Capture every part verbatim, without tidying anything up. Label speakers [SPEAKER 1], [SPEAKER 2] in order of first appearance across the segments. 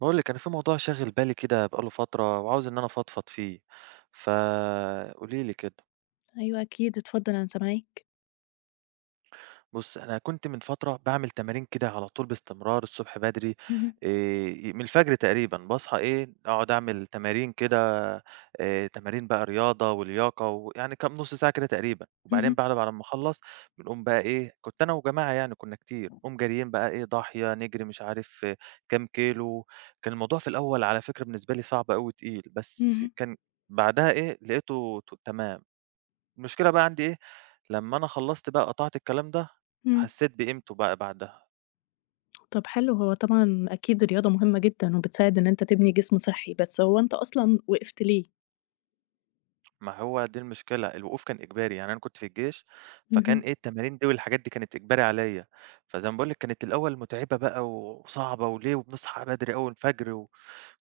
[SPEAKER 1] باقول لِك أنا في موضوع شاغل بالي كده بقى له فترة وعاوز إن أنا أفضفض فيه، فقولي لي كده.
[SPEAKER 2] أيوه أكيد، اتفضل أنا سامعاك.
[SPEAKER 1] بُص، أنا كنت من فترة باعمل تمارين كده على طول باستمرار الصبح بدري.
[SPEAKER 2] اهم،
[SPEAKER 1] آآ، من الفجر تقريبًا باصحى إيه، أقعد أعمل تمارين كده، آآ، تمارين بقى رياضة ولياقة ويعني كام نُص ساعة كده تقريبًا، وبعدين
[SPEAKER 2] اهم،
[SPEAKER 1] بعد بعد ما أخلّص بنقوم بقى إيه، كنت أنا وجماعة يعني كنا كتير، نقوم جاريين بقى إيه ضاحية، نجري مش عارف آه، كام كيلو. كان الموضوع في الأول على فكرة بالنسبة لي صعب أوي وتقيل، بس
[SPEAKER 2] اهم،
[SPEAKER 1] كان بعدها إيه، لقيته ت تمام. المشكلة بقى عندي إيه، لمّا أنا خلّصت بقى قطعت الكلام ده،
[SPEAKER 2] إمم.
[SPEAKER 1] حسّيت بقيمته بقى بعدها.
[SPEAKER 2] طَب حلو، هو طبعًا أكيد الرياضة مهمة جدًا وبتساعد إن أنت تبني جسم صحّي، بس هو أنت أصلًا وقفت ليه؟
[SPEAKER 1] ما هو دي المشكلة، الوقوف كان إجباري، يعني أنا كنت في الجيش، فكان
[SPEAKER 2] اهم،
[SPEAKER 1] إيه التمارين دي والحاجات دي كانت إجباري عليَّ. فزي ما باقول لِك كانت الأول مُتعبة بقى وصعبة وليه وبنصحى بدري أوي الفجر و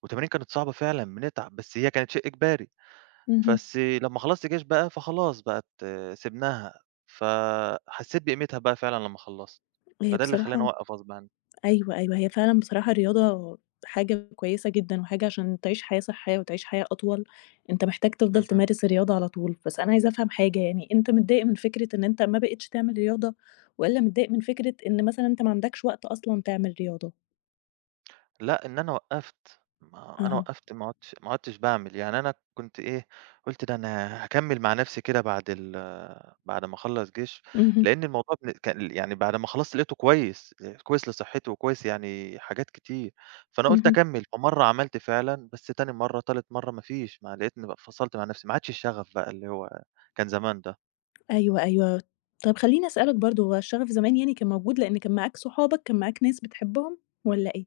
[SPEAKER 1] والتمارين كانت صعبة فعلًا بنتعب، بس هي كانت شيء إجباري.
[SPEAKER 2] اهم.
[SPEAKER 1] بس لمّا خلّصت جيش بقى فخلاص بقت سِبناها، فحسّيت بقيمتها بقى فعلًا لمّا خلّصت،
[SPEAKER 2] هي
[SPEAKER 1] فده اللي خلّاني
[SPEAKER 2] بصراحة
[SPEAKER 1] أوقّف غصب عني.
[SPEAKER 2] أيوه، أيوه، هي فعلًا بصراحة الرياضة حاجة كويسة جدًا، وحاجة عشان تعيش حياة صحّية وتعيش حياة أطول، أنت محتاج تفضل
[SPEAKER 1] اهم.
[SPEAKER 2] تمارس الرياضة على طول. بس أنا عايزة أفهم حاجة، يعني أنت متضايق من فكرة إن أنت ما بقيتش تعمل رياضة، والّا متضايق من فكرة إن مثلًا أنت ما عندكش وقت أصلًا تعمل رياضة؟
[SPEAKER 1] لأ، إن أنا وقّفت، ما أنا
[SPEAKER 2] أها،
[SPEAKER 1] وقّفت ما عُدتش ما عُدتش باعمل، يعني أنا كنت إيه، قُلت ده أنا هاكمّل مع نَفْسي كده بعد ال بعد ما أخلّص جيش،
[SPEAKER 2] اهم،
[SPEAKER 1] لإن الموضوع بن كان يعني بعد ما خلّصت لقيته كويس، كويس لصحّتي وكويس يعني حاجات كتير، فأنا قُلت
[SPEAKER 2] اهم.
[SPEAKER 1] أكمّل، فمَرّة عملت فعلًا، بس تاني مَرّة، تالت مَرّة ما فيش، ما لقيتني بقى فصلت مع نَفْسي، ما عادش الشغف بقى اللي هو كان زمان ده.
[SPEAKER 2] أيوه، أيوه. طب خلّيني أسألك برضه، هو الشغف زمان يعني كان موجود لإن كان معاك صحابك، كان معاك ناس بتحبهم والّا إيه؟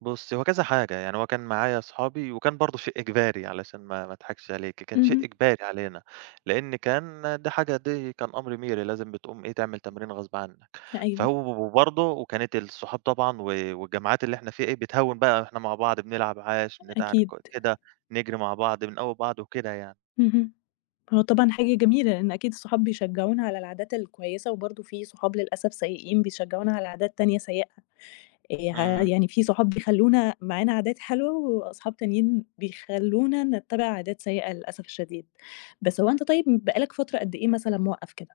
[SPEAKER 1] بُصّي، هو كذا حاجة، يعني هو كان معايا أصحابي وكان برضه شيء إجباري علشان ما ما أضحكش عليكِ، كان شيء
[SPEAKER 2] اهم.
[SPEAKER 1] إجباري علينا، لإن كان دي حاجة دي كان أمر ميري لازم بتقوم إيه، تعمل تمرين غصب عنّك،
[SPEAKER 2] أيوه،
[SPEAKER 1] فهو وبرضه وكانت الصحاب طبعًا و والجامعات اللي إحنا فيها إيه، بتهوّن بقى إحنا مع بعض بنلعب عَاش، بتاع ك
[SPEAKER 2] أكيد.
[SPEAKER 1] كده، نجري مع بعض، بنقوّي بعض وكده يعني.
[SPEAKER 2] اهم. هو طبعًا حاجة جميلة، لإن أكيد الصحاب بيشجعونا على العادات الكويسة، وبرضه في صحاب للأسف سيئين بيشجعونا على عادات تانية سيئة. آآ ه
[SPEAKER 1] إمم،
[SPEAKER 2] يعني في صحاب بيخلّونا معانا عادات حلوة، وأصحاب تانيين بيخلّونا نتّبع عادات سيئة للأسف الشديد. بس هو أنت طيب بقى لك فترة قد إيه مثلًا موقّف كده؟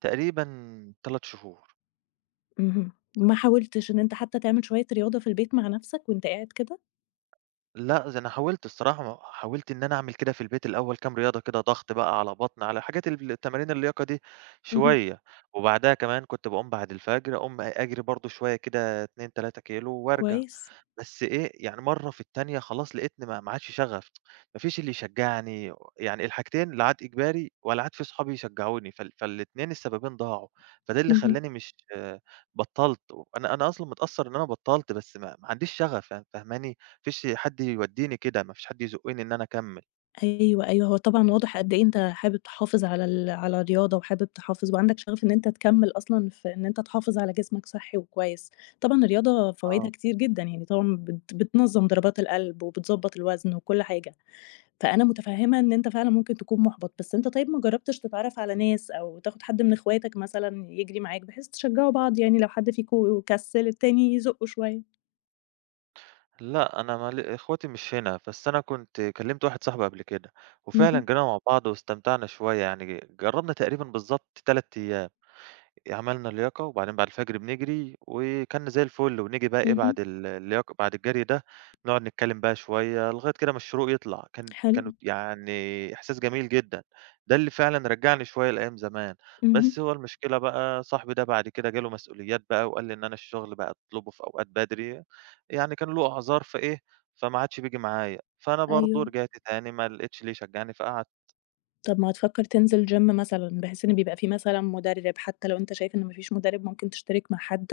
[SPEAKER 1] تقريبًا ثلاثة شهور.
[SPEAKER 2] اهم. ما حاولتش إن أنت حتى تعمل شوية رياضة في البيت مع نَفْسك وأنت قاعد كده؟
[SPEAKER 1] لأ، ده أنا حاولت الصراحة ما حاولت إن أنا أعمل كده في البيت الأول كام رياضة كده ضغط بقى على بطن على حاجات ال تمارين اللياقة دي
[SPEAKER 2] اهم.
[SPEAKER 1] شوية، وبعدها كمان كنت باقوم بعد الفجر أقوم أجري برضه شوية كده اتنين، تلاتة كيلو وارجع.
[SPEAKER 2] كويس.
[SPEAKER 1] بس إيه، يعني مرّة في التانية خلاص لقيتني ما ما عادش شغف، ما فيش اللي يشجّعني، يعني الحاجتين لا عاد إجباري ولا عاد في صحابي يشجّعوني، فال فالاتنين السببين ضاعوا، فده اللي
[SPEAKER 2] اهم.
[SPEAKER 1] خلّاني مش آه، بطّلت. أنا أنا أصلًا متأثّر إن أنا بطّلت بس ما ما عنديش شغف فاهم فاهماني؟ ما فيش حد يودّيني كده، ما فيش حد يزُقّني إن أنا أكمّل.
[SPEAKER 2] أيوه، أيوه. هو طبعًا واضح قد إيه أنت حابب تحافظ على ال على الرياضة وحابب تحافظ وعندك شغف إن أنت تكمّل أصلًا في إن أنت تحافظ على جسمك صحّي وكويس. طبعًا الرياضة فوايدها
[SPEAKER 1] آه.
[SPEAKER 2] كتير جدًا، يعني طبعًا بت بتنظّم ضربات القلب وبتضبّط الوزن وكل حاجة. فأنا متفهمة إن أنت فعلًا ممكن تكون مُحبَط، بس أنت طيب ما جرّبتش تتعرّف على ناس أو تاخد حد من إخواتك مثلًا يجري معاك، بحيث تشجّعوا بعض يعني لو حد فيكم كسّل التاني يزُقّه شوية؟
[SPEAKER 1] لأ، أنا ما ل إخواتي مش هنا، بس أنا كنت كلّمت واحد صاحبي قبل كده، وفعلًا
[SPEAKER 2] اهم،
[SPEAKER 1] جينا مع بعض واستمتعنا شوية، يعني جرّبنا تقريبًا بالضبط ثلاثة أيام. عملنا لياقة، وبعدين بعد الفجر بنجري، وكَلْنا زي الفل، ونيجي بقى إيه
[SPEAKER 2] اهم،
[SPEAKER 1] بعد ال اللياقة بعد الجري ده، نقعد نتكلم بقى شوية لغاية كده ما الشروق يطلع، كان
[SPEAKER 2] حلو،
[SPEAKER 1] كانت يعني إحساس جميل جدًا. ده اللي فعلًا رجّعني شوية لأيام زمان،
[SPEAKER 2] اهم،
[SPEAKER 1] بس هو المشكلة بقى صاحبي ده بعد كده جاله مسؤوليات بقى، وقال لي إن أنا الشغل بقى أطلبه في أوقات بدري، يعني كان له أعذار فإيه، فما عادش بييجي معايا، فأنا برضه
[SPEAKER 2] أيوه.
[SPEAKER 1] رجعت تاني ما لقيتش اللي يشجعني فقعدت.
[SPEAKER 2] طَب ما تفكّر تنزل gym مثلًا، بحيث إن بيبقى في مثلًا مُدرِّب، حتى لو أنت شايف إن ما فيش مُدرِّب ممكن تشترك مع حد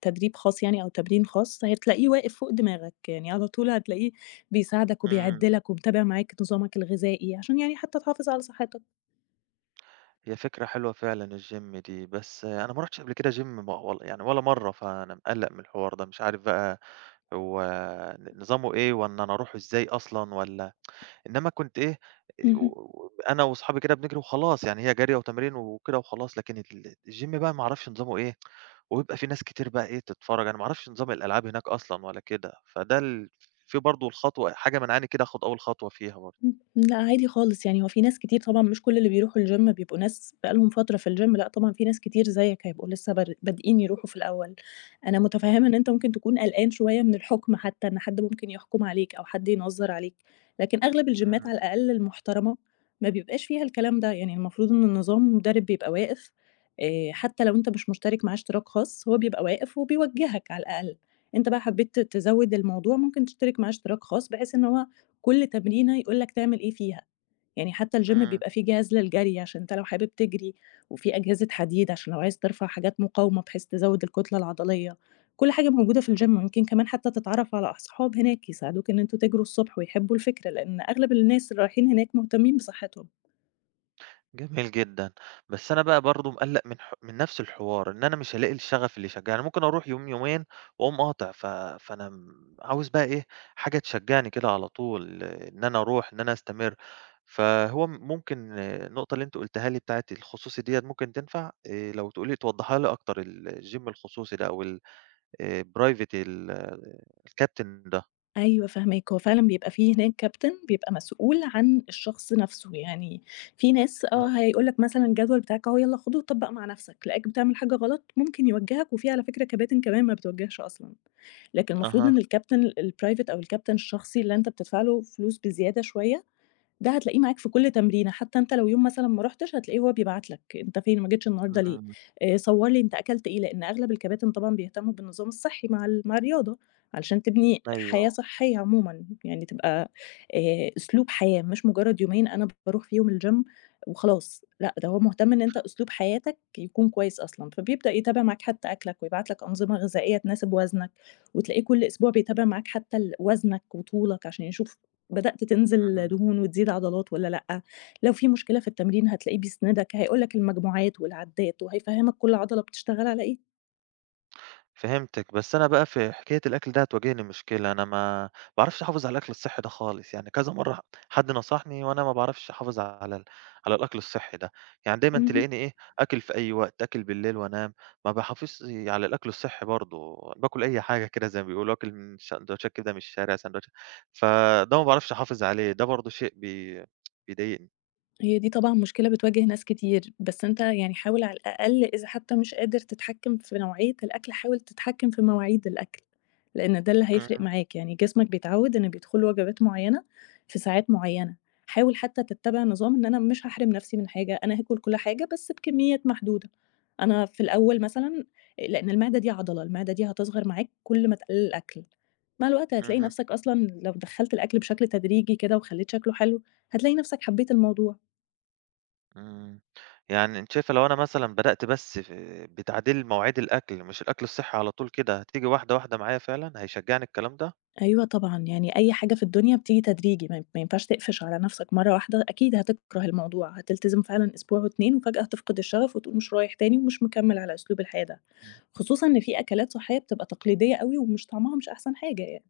[SPEAKER 2] تدريب خاص يعني أو تمرين خاص، هتلاقيه واقف فوق دماغك، يعني على طول هتلاقيه بيساعدك
[SPEAKER 1] إمم.
[SPEAKER 2] وبيعِد لك ومتابع معاك نظامك الغذائي، عشان يعني حتى تحافظ على صحّتك.
[SPEAKER 1] هي فكرة حلوة فعلًا الgym دي، بس أنا ما رُحتش قبل كده gym م ولا يعني ولا مرّة، فأنا مقلّق من الحوار ده، مش عارف بقى هو ن نظامه إيه والّا أنا أروحه إزاي أصلًا والّا إنّما كنت إيه، إيه، و
[SPEAKER 2] اهم.
[SPEAKER 1] و- أنا وأصحابي كده بنجري وخلاص، يعني هي جري وتمرين وكده وخلاص، لكن ال الgym بقى ما أعرفش نظامه إيه، وبيبقى في ناس كتير بقى إيه تتفرّج، أنا ما أعرفش نظام الألعاب هناك أصلًا ولا كده، فده ال في برضه الخطوة حاجة مانعاني كده آخُد أول خطوة فيها برضه.
[SPEAKER 2] إمم، لأ عادي خالص، يعني هو في ناس كتير طبعًا مش كل اللي بيروحوا الgym بيبقوا ناس بقى لهم فترة في الgym، لأ طبعًا في ناس كتير زيك هيبقوا لسه بار بادئين يروحوا في الأول. أنا متفهمة
[SPEAKER 1] إمم،
[SPEAKER 2] إن أنت ممكن تكون قلقان شوية من الحكم حتى، إن حد ممكن يحكم عليك أو حد ينظّر عليك، لكن أغلب الجيمات
[SPEAKER 1] إمم،
[SPEAKER 2] على الأقل المحترمة ما بيبقاش فيها الكلام ده، يعني المفروض إن النظام المدرب بيبقى واقف آآ، حتى لو أنت مش مشترك معاه اشتراك خاص، هو بيبقى واقف وبيوجهك على الأقل. أنت بقى حبيت ت تزوّد الموضوع ممكن تشترك معاه اشتراك خاص، بحيث إن هو كل تمرينة يقول لك تعمل إيه فيها، يعني حتى الgym
[SPEAKER 1] إمم.
[SPEAKER 2] بيبقى فيه جهاز للجري عشان أنت لو حابب تجري، وفيه أجهزة حديد عشان لو عايز ترفع حاجات مقاومة بحيث تزود الكتلة العضلية، كل حاجة موجودة في الgym، ويمكن كمان حتى تتعرف على أصحاب هناك يساعدوك إن أنتم تجروا الصبح ويحبوا الفكرة، لأن أغلب الناس اللي رايحين هناك مهتمين بصحتهم.
[SPEAKER 1] جميل جدًا، بس أنا بقى برضه مقلّق من ح من نفْس الحوار، إن أنا مش هالاقي الشغف اللي يشجّعني، أنا ممكن أروح يوم، يومين وأقوم قاطع، ف فأنا م عاوز بقى إيه، حاجة تشجّعني كده على طول، آه، إن أنا أروح، إن أنا أستمر. فهو م- ممكن آه، النقطة اللي أنتِ قُلتيها لي بتاعة الخصوصي ديّة ممكن تنفع؟ آآ لو تقولي توضّحيها لي أكتر ال الgym الخصوصي ده أو ال آآ private ال الكابتن ده.
[SPEAKER 2] أيوه فاهماك، هو فعلًا بيبقى في هناك كابتن بيبقى مسؤول عن الشخص نَفْسه، يعني في ناس
[SPEAKER 1] آه،
[SPEAKER 2] آه هيقول لك مثلًا الجدول بتاعك أهو يالّا خُده وطبّق مع نَفْسك، لقاك بتعمل حاجة غلط ممكن يوجّهك، وفي على فكرة كباتن كمان ما بتوجّهش أصلًا، لكن المفروض
[SPEAKER 1] أها،
[SPEAKER 2] إن الكابتن الprivate أو الكابتن الشخصي اللي أنت بتدفع له فلوس بزيادة شوية ده هتلاقيه معاك في كل تمرينة، حتى أنت لو يوم مثلًا ما رُحتش هتلاقيه هو بيبعت لك، أنت فين ما جيتش النهارده ليه؟
[SPEAKER 1] إمم،
[SPEAKER 2] آآ صور لي أنت أكلت إيه، لإن أغلب الكباتن طبعًا بيهتموا بالنظام الصحي مع ال مع الرياضة، علشان تبني حياة
[SPEAKER 1] أيوه،
[SPEAKER 2] صحية عمومًا، يعني تبقى آآ أسلوب حياة مش مجرد يومين أنا باروح فيهم الgym وخلاص، لأ ده هو مهتم إن أنت أسلوب حياتك يكون كويس أصلًا، فبيبدأ يتابع معاك حتى أكلك ويبعت لك أنظمة غذائية تناسب وزنك، وتلاقيه كل أسبوع بيتابع معاك حتى ال وزنك وطولك عشان يشوف بدأت تنزل
[SPEAKER 1] إمم.
[SPEAKER 2] دهون وتزيد عضلات والّا لأ، لو في مشكلة في التمرين هتلاقيه بيسندك، هيقول لك المجموعات والعدات وهيفهّمك كل عضلة بتشتغل على إيه.
[SPEAKER 1] فهمتِك، بس أنا بقى في حكاية الأكل ده هتواجهني مشكلة، أنا ما باعرفش أحافظ على الأكل الصحّي ده خالص، يعني كذا مرّة ح حد نصحني وأنا ما باعرفش أحافظ على ال على الأكل الصحّي ده، يعني دايمًا
[SPEAKER 2] اهم.
[SPEAKER 1] تلاقيني إيه، آكل في أي وقت، آكل بالليل وأنام، ما باحافظش على الأكل الصحّي برضه، باكل أي حاجة كده زي ما بيقولوا، آكل من سندوتشات كبدة من الشارع، سندوتش فده ما باعرفش أحافظ عليه، ده برضه شيء بي بيضايقني.
[SPEAKER 2] هي دي طبعًا مشكلة بتواجه ناس كتير، بس أنت يعني حاول على الأقل إذا حتى مش قادر تتحكم في نوعية الأكل، حاول تتحكم في مواعيد الأكل، لأن ده اللي هيفرق
[SPEAKER 1] اهم،
[SPEAKER 2] معاك، يعني جسمك بيتعود إن بيدخل له وجبات معيّنة في ساعات معيّنة، حاول حتى تتّبع نظام إن أنا مش هاحرم نفسي من حاجة، أنا هاكل كل حاجة بس بكميات محدودة، أنا في الأول مثلًا لأن المعدة دي عضلة، المعدة دي هتصغر معاك كل ما تقلل الأكل، مع الوقت هتلاقي
[SPEAKER 1] اهم.
[SPEAKER 2] نفسك أصلًا لو دخّلت الأكل بشكل تدريجي كده وخلّيت شكله حلو، هتلاقي نفسك حبيت الموضوع.
[SPEAKER 1] إمم. يعني أنتِ شايفة لو أنا مثلًا بدأت بس في بتعديل مواعيد الأكل، مش الأكل الصحّي على طول كده، هتيجي واحدة، واحدة معايا فعلًا؟ هيشجّعني الكلام ده؟
[SPEAKER 2] أيوه طبعًا، يعني أي حاجة في الدنيا بتيجي تدريجي، ما ي ما ينفعش تقفش على نَفْسك مرّة واحدة، أكيد هتكره الموضوع، هتلتزم فعلًا أسبوع واتنين وفجأة هتفقد الشغف وتقول مش رايح تاني ومش مكمّل على أسلوب الحياة ده، خصوصًا إن في أكلات صحّية بتبقى تقليدية أوي ومش طعمها مش أحسن حاجة يعني،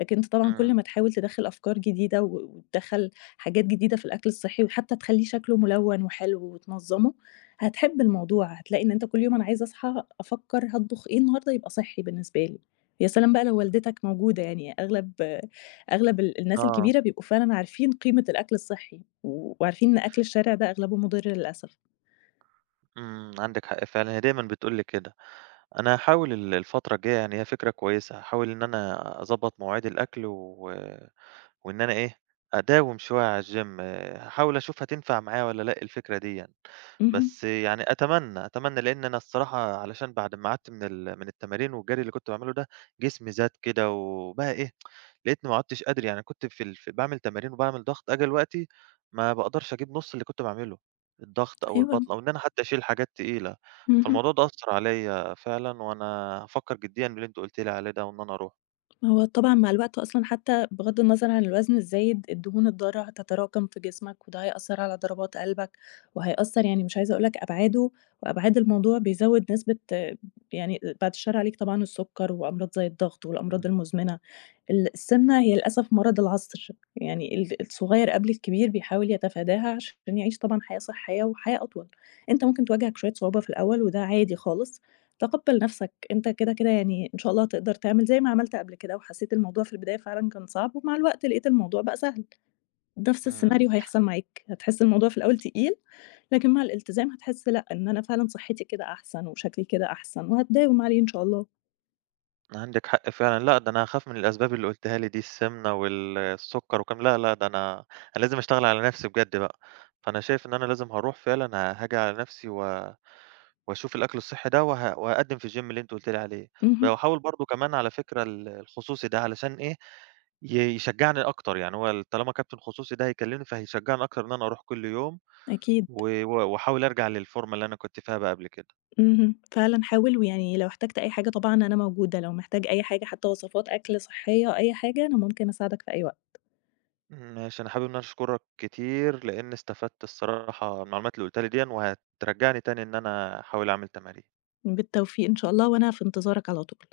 [SPEAKER 2] لكن أنت طبعًا
[SPEAKER 1] إمم.
[SPEAKER 2] كل ما تحاول تدخّل أفكار جديدة و وتدخّل حاجات جديدة في الأكل الصحّي وحتى تخلّيه شكله ملوّن وحلو وتنظّمه، هتحب الموضوع، هتلاقي إن أنت كل يوم أنا عايزة أصحى أفكّر هاطبخ إيه النهارده يبقى صحّي بالنسبة لي. يا سلام بقى لو والدتك موجودة، يعني أغلب أغلب ال الناس
[SPEAKER 1] آه.
[SPEAKER 2] الكبيرة بيبقوا فعلًا عارفين قيمة الأكل الصحّي، و وعارفين إن أكل الشارع ده أغلبه مُضِر للأسف.
[SPEAKER 1] إمم، عندِك حق فعلًا، هي دايمًا بتقول لي كده. أنا هاحاول ال الفترة الجاية يعني هي فكرة كويسة، هاحاول إن أنا أضبّط مواعيد الأكل و وإن أنا إيه، أداوم شوية على الgym. هاحاول أشوف هتنفع معايا والّا لأ الفكرة ديًّا،
[SPEAKER 2] اهم،
[SPEAKER 1] بس يعني أتمنى، أتمنى لإن أنا الصراحة علشان بعد ما قعدت من ال من التمارين والجري اللي كنت باعمله ده، جسمي زاد كده وبقى إيه، لقيتني ما عُدتش قادر يعني كنت في ال في باعمل تمارين وباعمل ضغط، آجي دلوقتي ما باقدرش أجيب نُص اللي كنت باعمله، الضغط أو
[SPEAKER 2] أيوه،
[SPEAKER 1] البطن أو إن أنا حتى أشيل حاجات تقيلة،
[SPEAKER 2] اهم.
[SPEAKER 1] فالموضوع ده أثّر عليَّ فعلًا وأنا هافكر جديًا باللي أنتِ قُلتِ لي عليه ده وإن أنا أروح.
[SPEAKER 2] هو طبعًا مع الوقت أصلًا حتى بغض النظر عن الوزن الزايد، الدهون الضارة هتتراكم في جسمك، وده هيأثّر على ضربات قلبك، وهيأثّر يعني مش عايزة أقول لك أبعاده وأبعاد الموضوع بيزوّد نسبة آه، يعني بعد الشر عليك طبعًا السُكّر وأمراض زي الضغط والأمراض
[SPEAKER 1] إمم.
[SPEAKER 2] المزمنة. ال السمنة هي للأسف مرض العصر، يعني ال الصغير قبل الكبير بيحاول يتفاداها عشان يعيش طبعًا حياة صحية وحياة أطول. أنت ممكن تواجهك شوية صعوبة في الأول وده عادي خالص، تقبّل نَفْسك أنت كده، كده يعني إن شاء الله هتقدر تعمل زي ما عملت قبل كده وحسيت الموضوع في البداية فعلًا كان صعب، ومع الوقت لقيت الموضوع بقى سهل، نفس
[SPEAKER 1] إمم.
[SPEAKER 2] السيناريو هيحصل معاك، هتحس الموضوع في الأول تقيل، لكن مع الالتزام هتحس لأ، إن أنا فعلًا صحتي كده أحسن وشكلي كده أحسن، وهتداوم عليه إن شاء الله.
[SPEAKER 1] عندِك حق فعلًا، لأ ده أنا هاخاف من الأسباب اللي قُلتيها لي دي، السمنة والسُكّر وكام لأ، لأ ده أنا أنا لازم أشتغل على نَفْسي بجد بقى، فأنا شايف إن أنا لازم هاروح فعلًا ه هاجي على نَفْسي و واشوف الأكل الصحّي ده وه وهاقدِّم في الgym اللي أنتِ قُلتِ لي عليه، ب
[SPEAKER 2] اهم،
[SPEAKER 1] وأحاول برضه كمان على فكرة ال الخصوصي ده علشان إيه، ي يشجّعني أكتر، يعني هو ال طالما كابتن خصوصي ده هيكلّمني فهيشجّعني أكتر إن أنا أروح كل يوم
[SPEAKER 2] أكيد،
[SPEAKER 1] و و واحاول أرجع للفورمة اللي أنا كنت فيها بقى قبل كده.
[SPEAKER 2] اهم، فعلًا حاول، ويعني لو احتجت أي حاجة طبعًا أنا موجودة، لو محتاج أي حاجة حتى وصفات أكل صحية أو أي حاجة، أنا ممكن أساعدك في أي وقت.
[SPEAKER 1] ماشي، أنا حابب إن أنا أشكرك كتير، لإن استفدت الصراحة من المعلومات اللي قُلتها لي ديًا، وهترجّعني تاني إن أنا أحاول أعمل تمارين.
[SPEAKER 2] بالتوفيق إن شاء الله، وأنا في انتظارك على طول.